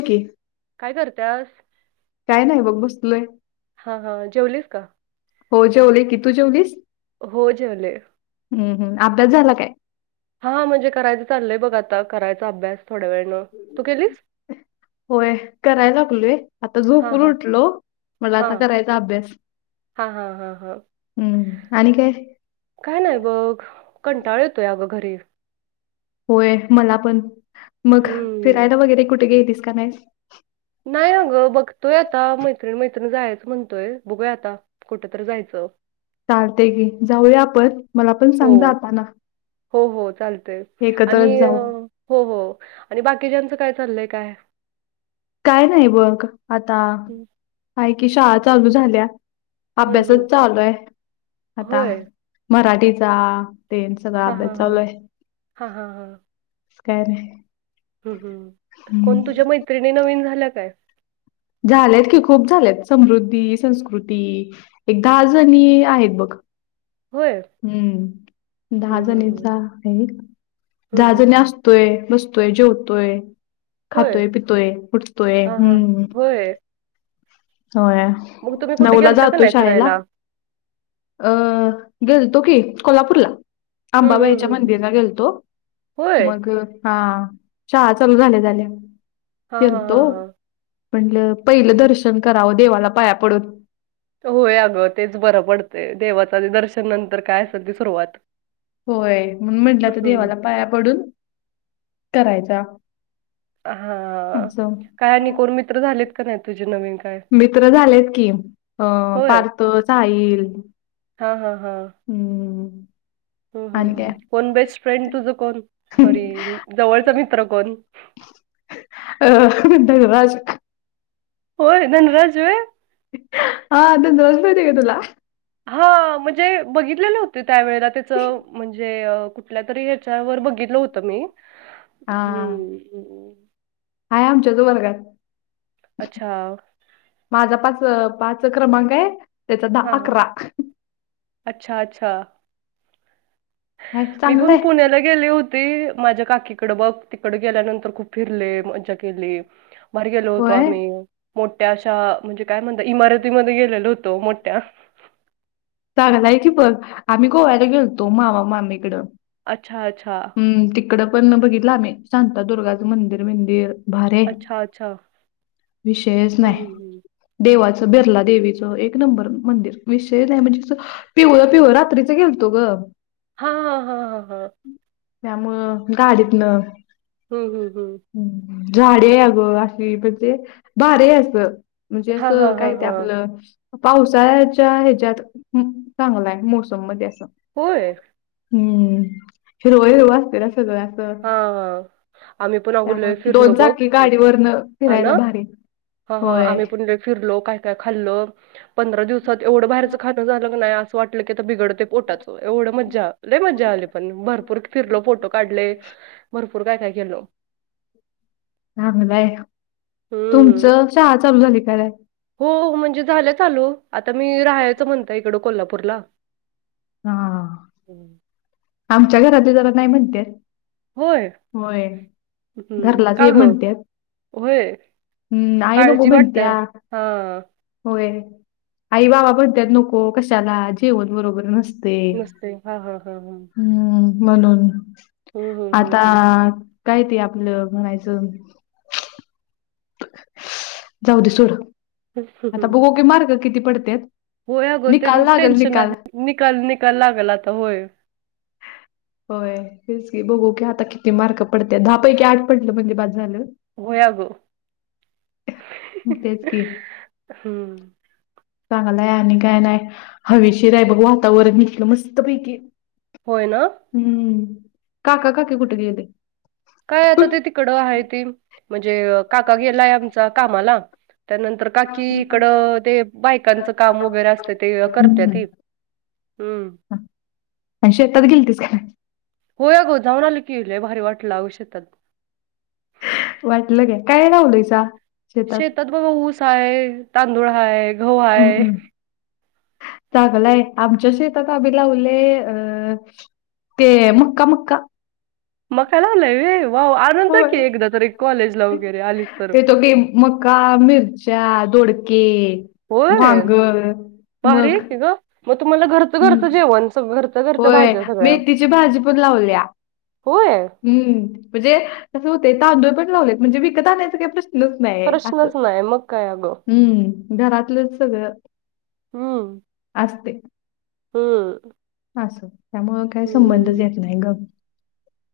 नक्की काय करतेस काय नाही बघ बस तुलय हां, हां. जेवलीस का? हो जेवले की तू जेवलीस हो, जेवले. हम् हम अभ्यास झाला काय हा म्हणजे करायचं चालय बघ आता करायचा अभ्यास थोड्या वेळनं तू केलीस होय करायला लागलोय आता झोप हां, हां. उटलो म्हला आता करायचा अभ्यास हा हा हा हा हम्म आणि काय काय नाही बघ कंटाळ येतोय अगं घरी होय मला पण मग हम्म. फिरायला वगैरे कुठे घेतीलस का नाहीस नाही अगं बघतोय आता मैत्रिण मैत्रिण जायचं म्हणतोय बघूया आता कुठ तर जायचं चालते की जाऊया आपण मला पण हो. सांग जा आता ना हो हो चालतय आणि जाऊ हो हो आणि बाकीच्याचं काय चाललंय काय काय नाही बघ आता ह का कि शाळा चालू झाल्या हं, अभ्यासच हं. चालोय आता होय. मराठीचा ते हां, ब्या हां, हां. चालूय हां, हां, काय नाही हम् हम कोण हम्म. तुझ्या मैत्रिणी नवीन झालं काय झालेत की खूप झालेत समृद्धी संस्कृती एक दहा जणी आहेत बघ होय? हम्म दहा हं, हं, हं. जणीचा आहे हं, दहा हं, जणी हं. अस ोय बसतोय जेवतोय होय? खातोय पितोय उटतोय हां, हां. हम्म होय होय मग तुम्ही कुठे नऊला गेलता का जातोय नाही शाळेला फिरायला? अ गेल तो की कोल्हापूरला हं, हं, आंबाबाईच्या हं, हं. मंदिरला गेलतो होय? मग हा चहा चालू झाले झाले हा हा हा हा म्हणटलं पहिलं दर्शन करावं देवाला पाया पडत होय अगं तेच बरं पडते देवाच दर्शन नंतर काय असेल ती सुरुवात होय म्हण म्हटलं तर हं. देवाला पाया पडून करायचा हां. अस काय आणि कोण मित्र झालेत का नाही तुझे नवीन काय? मित्र झालेत कि अं पारतचईल हा हा हा हम्म ह आणि काय कोण बेस्ट फ्रेंड तुझ कोण सॉरी जवळचा मित्र कोण अ राजज होय धन राजज आहे हातासते का तुला हा म्हणजे बघितलेले होते त्यावेेळेला त्याच म्हणजे कु कुठल्या तरी हच्यावर बघितलं होत मी हम् हय आमच्याच वर्गात अच्छा माझा पाच पाच क्रमांक आहे त्याचा दहा हां. अकरा अच्छा अच्छा आहे मी पण चांगलंय पुण्याला गेली होती माझ्या काकीकडे बघ तिकड गेल्यानंतर खूप फिरले मज्जा केली बाहेर गेलो होतो होय आम्ही मोठ्याशा म्हणजे काय म्हणत इमारतीमध्ये गेलेलो होतो मोठ्या चांगलाय की बघ, आम्ही गोव्याला गेलतो मामा मामीकडं अच्छा अच्छा हम् तिकड पण बघितलं आम्ही शांतादुर्गाचं मंदिर बिदीर भारी ये अच्छा, अच्छा. विषयच हं, नाही. हं, हं. देवाचं बिर्ला देवीचं एक नंबर मंदिर विषय आहे म्हणजे तं पिवळ पिवळ, रात्रीच गेलतो ग हा हा हा हा हा त्यामुळं गाडीतन हम्म हम्म हम् झाडे अ गं अशी म्हणजे भारी असं म्हणजे हां, असं हां, हां, काय ते हां. आपलं पावसाळच्या ह्याच्यात चांगलाय मोसम मध्ये असं होय हम्म हिरव हरव असतं ना सगळ अस हां. आम्ही पण अगं त्यामु लय दोन फिरलो बघ चाकी अ, गाडीवररन फिरायला भारी ह हा होय. आम्ही पण फिरलो काय का खाल्लं पंधरा दिवसात एवढं बाहेरच खाणं झालं नाही असं वाट म्हटल की आता बिघडत ते पोटात एवढं मजा लय मजा आली पण भर फिरलो फोटो काढले भरपूर काय काय केल चांगलंय हम्म तुमचं शाळा चालू झाली का नाय? हो म्हणजे झालं चालू आता मी राहायचं म्हणत इकडं कोल्हापूरला हा. [inaudible] आमच्या घरातले जरा नाही म्हणत्यात होय होय. हम्म घरात का ये ग म्हणत्यात होय हम्म आई नको काळजी म्हणतीया वाटतंय हा होय आई बाबा बणतत नको कशाला जेवण बरोबर नसत नसते हा, हा, हा, हा हम्म म्हणून हम्म हम्म आता हम्म काय ते आपलं म्हणायचं जाऊ दे सुड हम्म आता बघू की मार्क किती पडत्यात होय अगं ते तच टेन्शन आहे निकाल निकाल लागेल आता होय. होय हेच की बघू की आता किती मार्क पडते दहा पैकी आठ पडलं म्हणजे बास झालं होय अगं तेच कि हम्म चांगलाय आणि काय नाही हवेशीर आहे बघ वातावरण इथलं मस्त पैकी होय ना हम्म काका काकाे कुठ गेले? काय आता ते तिकड आहे ती म्हणजे काका गेलाय आमचा कामाला. त्यानंतर काकी इकड ते बायकांचं काम वगैरे असते ते करत्याती हम्म. हम्म आणि शेतात गेलतीस का होय आग जाऊन आलं की लंय भारी वाटलं आव शेतात. वाटलं काय? काय लावलायस शेतात बघ ऊस आहे, तांदूळ हा आहे. हम् हम् चांगलाय आमच्याशीेत आम्ही लावलय अ ते मका मका मकाय लाला रे वाव आनंद होय. की एकदा तरी कॉलेजला वगैरे आलीस तर ते तो की मका, मिरच्या, दोडके, होय वांग भारी मग आहे की गं. मग तुम्हाला घरचं हं. घरचं जेवणच घर. होय मेथीची भाजी पण लावल्या. होय हम् म्हणजे असं होतय तांदूळ पण लावलेत म्हणजे विकत आणायचा काय प्रश्न. नाही आहे असं. प्रश्नच नाही मग काय अगं. हम्म घरातलंच सगळं. हो. असते. हम. असं. त्यामुळ काय संबंधच येत नाही न.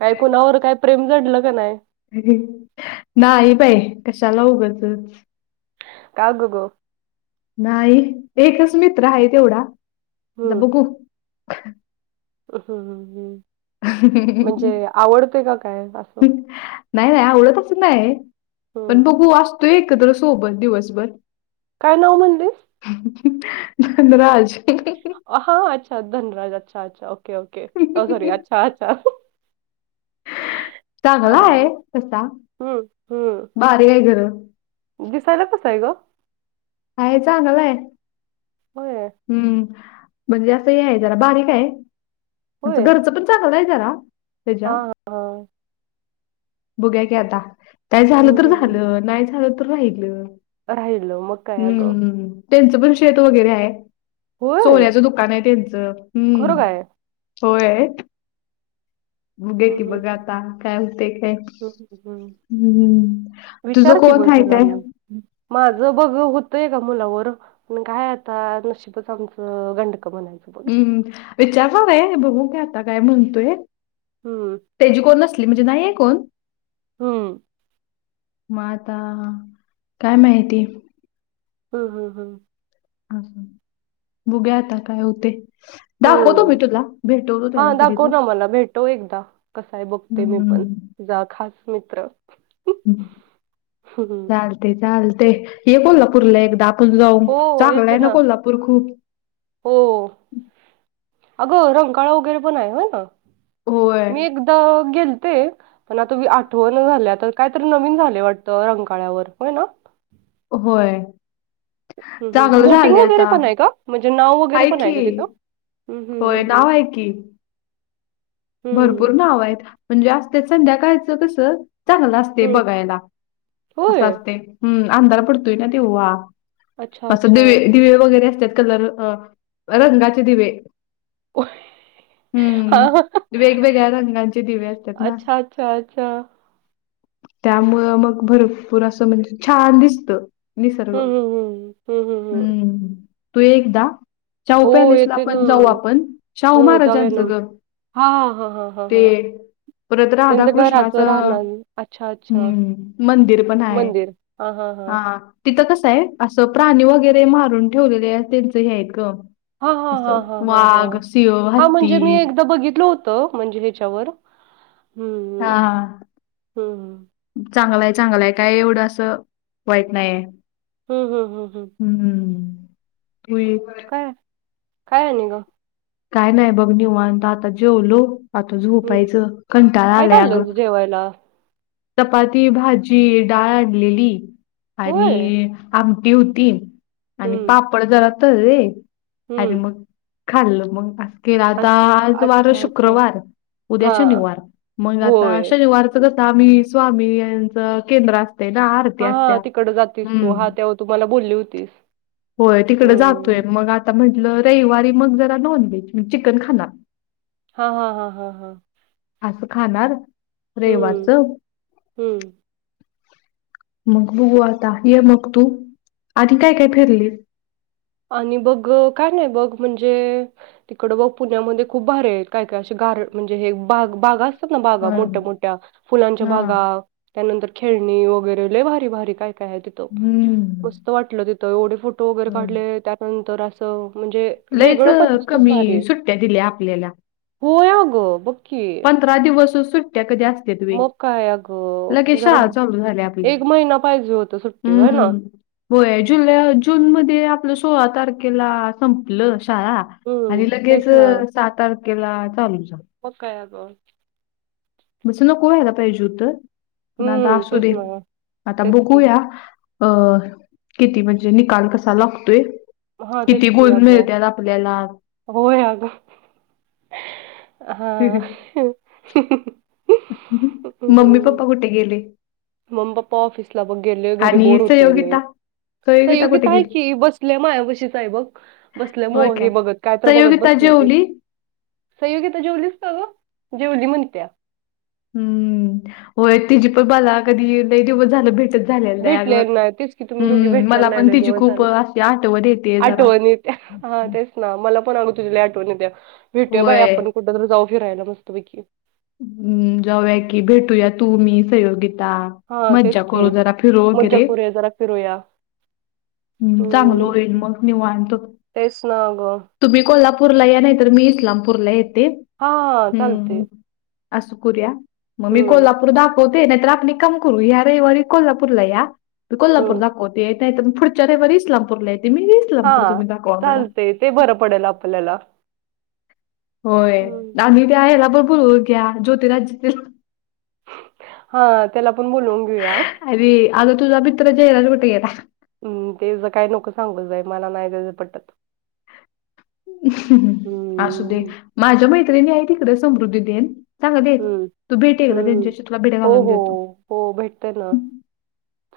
काय कुणावर काय प्रेम जडलं का नाही? [unintelligible] नाही बाई कशाला उगचच. काग करू. नाही एकच मित्र आहे तेवढा आता बघू. हम्, हम् म्हणजे आवडतेय का काय असं. नाही आवडतच नाही पण हम्म. बघू असतो एकत सोबत दिवसभर. काय नाव म्हणजे? [unintelligible] धनराज. हा अच्छा! धनराज अच्छा! अच्छा! ओके ओके अच्छा! अच्छा! चांगला आहे हां. तसा, हम्म हम्म. बारी आहे ग. दिसायला कसं आहे ग? आहे चांगलाय आहे. होय हम्म म्हणजे असं हे आहे जरा बारीक आहे होय. घरचं पण. चांगलाय जरा त्याच्या हां हां. [inaudible] बघुया की आता. काय झालं हम्म तर झालं नाही झालं तर राहिलं. राहिल मग काय अगं. हम्म त्यांचं पण शेत वगैरे आहे. होय? सोन्याचं दुकान आहे त्यांचं, खरं हम्म काय? होय. मुगे हं, की हं, बघाता काय होते काय. हं, हं, हं. हम्म, तुझ विचार की कोण मग हाय त्याला ते? मग. माझं बघ होतय का मुलावर. पण काय आता नशिबच आमचं गंडकं म्हणायचं. बघ. हम्म विचारणार आहे बघू काय आता काय म्हणतोय. हम्म. त्याची कोण नसली म्हणजे नाही हे कोण. हम्म. म आता काय माहिती. हम हं हं. अस, बुघया आता काय होते. दाखवतो मी हम्म, तुला भेटवतो हा त्याला कधी दाखव तर ना मला भेटो एकदा कसाय बघते मी पण. हम्म. जा खास मित्र. हम्म. चालते चालते ये कोल्हापूर पुरला एकदा. जाऊ, हो चांगलाय येते ना कोल्हापूर खूप? हो, हो, अगं रंकाळा वगैरे पण आहे हो ना. होय मी एकदा गेलते पण आता आठव न झालं आता कायतरी नवीन झाले वाट. रंगकाळ्यावर हो ना. होय. ह चांगलं बोटिंग झाले वगैरे आता पण आहे का म्हणजे न्हाव वगैरे पण आहे का तिथं. हं, हं, होय हं, हं. नाव आहे की. भरपूर हं, नाव आहेत म्हणजे आसत्यात संध्याकाळचं कसं. चांगलं असते हं. बघायला असं होय? असते हम्म अंधार पडतोय ना तेव्हा. अच्छा, असं अच्छा. दिवे दिवे वगैरे असतात कलर अ रंगाचे दिवे. होय... हा हम्म. हं वेगवेगळ्या रंगांचे दिवे असतात ना अच्छा, अच्छा. त्यामुळं मग भरपूर असं म्हणजे छान दिसत निसर्ग हं, हं, हं. हं, हं, हं. हम्म तू एकदा शाहू हो, पॅलेस ला येते ना. आपण जाऊ आपण शाहू महाराजांचं घर हा हंंहं ते परत राधा घराचं कृष्णाचं राहणं. अच्छा, अच्छा. हम्म मंदिर पण आहे ह हा हा हां, तिथं कसं आहे असं प्राणी वगैरे मारून ठेवलेले आहे त्यांचं हे आहेत ग हा हा ह ह ह हा हत्ती. म्हणजे मी एकदा बघितलं होतं म्हणजे ह्याच्यावर हा हम ह चांगलाय चांगलाय काय एवढं असं वाईट नाहीये हम् हम् ह्म हम हम्मम् ते काय काय आहे नि ग काय नाही बघ निवानता आता जेवलो आता झोपायचं कंटाळा आल्याय अग ठवायला चपाती भाजी डाळ आणलेली होय. आणि आमटी होती आणि हं, पापड जला तर रे आणि हं. मग खाल्लं मग अस अ आता आज वार अच्छा, अच्छा. शुक्रवार उद्या हां. शनिवार मग आता होय. शनिवार स्वामी स्वामी यांच केंद्र अस ना आरती हा ह असत्या तिकड जातेस तू हम्म हा तेव्हा तुम्हाला बोलली होतीस होय तिकडे जातोय हं. मग आता म्हटलं रविवारी मग जरा नॉन व्हेज म्हणजे चिकन खाणार हा हा हा हा हा असं खाणार रेवाच हम् मग बुघू आता ये मग तू आधी काय काय फिरली आणि बघ काय नाही बघ म्हणजे तिकड ब पुण्यामध्ये खूप भरे आहेत काय काय असे गार म्हणजे हे बाग बागा असतात ना बागा होय मोठ्या मोठ्या फुलांच्या हा बागा त्यानंतर खेळणी वगैरे लले भारी भारी काय काय आहे त हम्म मस्त वाट तिथ एवढे फोटो वगरे होय काढ नंतर असं म्हणजे लयच वेगळं पद्धतच कमी भारी सुट्ट्या दिल्या आपल्याला हो यागो बकी दिवस सुट्ट्या कधी असत तु मग काय लगे अगं जरा शा चालू झाले आपले एक महिना पाहिजे होतं सुट्टी होय ना. हम्म हो जुल जून मध्ये आपलं सोळा तारखेला संपलं शाळा हम्म आणि लगेच तेच सात तारखेला चालू जा प काय ग बस नको यायला पाहिजे होत पण आता हम्म असू तेच दे ना आता तेच की बघूया अ किती म्हणजे निकाल कसा लागतोय हा किती गोल मिळतेला आपल्याला हो ग हा मम्मी पप्पा गुठे गेले मम्मीप्पा ऑफिसला बघ गेले घरी आणि बोर होतेले सहयोगिता सहयोगिता संयोगीित कुठे आहे गेली की बसल्या मायवशी सा आहे बघ बसले म हे बघत काय बघत सहयोगिता बसल जेवली सयोगीता जेवलीचत ग जेवली म्हणत्या हम्म होय तिजी पण बाला कधी नाही दिवस झालं भेटत. झालेलं भेटल्या नाही तेच की तुम्ही दोघी अगम् भेटल्या मला नाही पण लय तिची दिवस खूप झालं. अशी आठव येतेय जरा आठवण येत्या हा तेच ना मला पण अगं तुझ्या आठवणीत्या भेटूया बाई होय. आपण कुठंतरी जाऊ फिरायला वस्तुपैकी हम्म जाऊया की भेटूया तू मी सयोगिता हा मजा तेच की करो जरा फर रोक मज्जा रे. करूया जरा फिरूया हम् चांगलं होईल हम्म मग निव आणतो. तेच ना गं तुम्ही कोल्हापूरला या नाही तर मी इस्लामपूरला येते. हा चालते. अस करू्या मग मी हम्म कोल्हापूर दाखवत. ते नाही तर आपण काम करू या रेवारी कोल्हापूर ला याी कोल्हापूर हम्म दाखवत. येतय पुढच्या रविवार इस्लामपूरला येते मी. हा इस्लामपूर तुम्ही दाखवा मला. चालते ते बरं पडेल आपल्याला. होय हम्म आणि त्या याला भरपूर हो घ्या ज्योतिराज. हा त्याला आपण बोलवून घेऊया. अर आता तुझा मित्र जयराज कुठे गेला. हम् ते ज काही नकं सांगू जाय मला नाही जायचं पटत. असू दे हम्म माझ्या मैत्रिणी आहे तिकडें समृद्धी देन. सांगा देत हम्म तू भेटी गेला हम्म त्यांच्याषी तुला भेडे्या हो घालून हो देतो. हो भेटते ना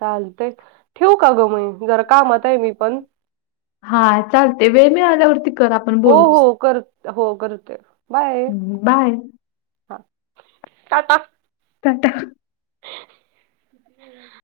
चालतेय. ठेव का ग मई जरा कामत आहे मी पण. हा चालते वेळ मिळाल्यावरती. कर आपण हो बोलू. हो कर हो करते बाय. बाय हां का त. तत. ह.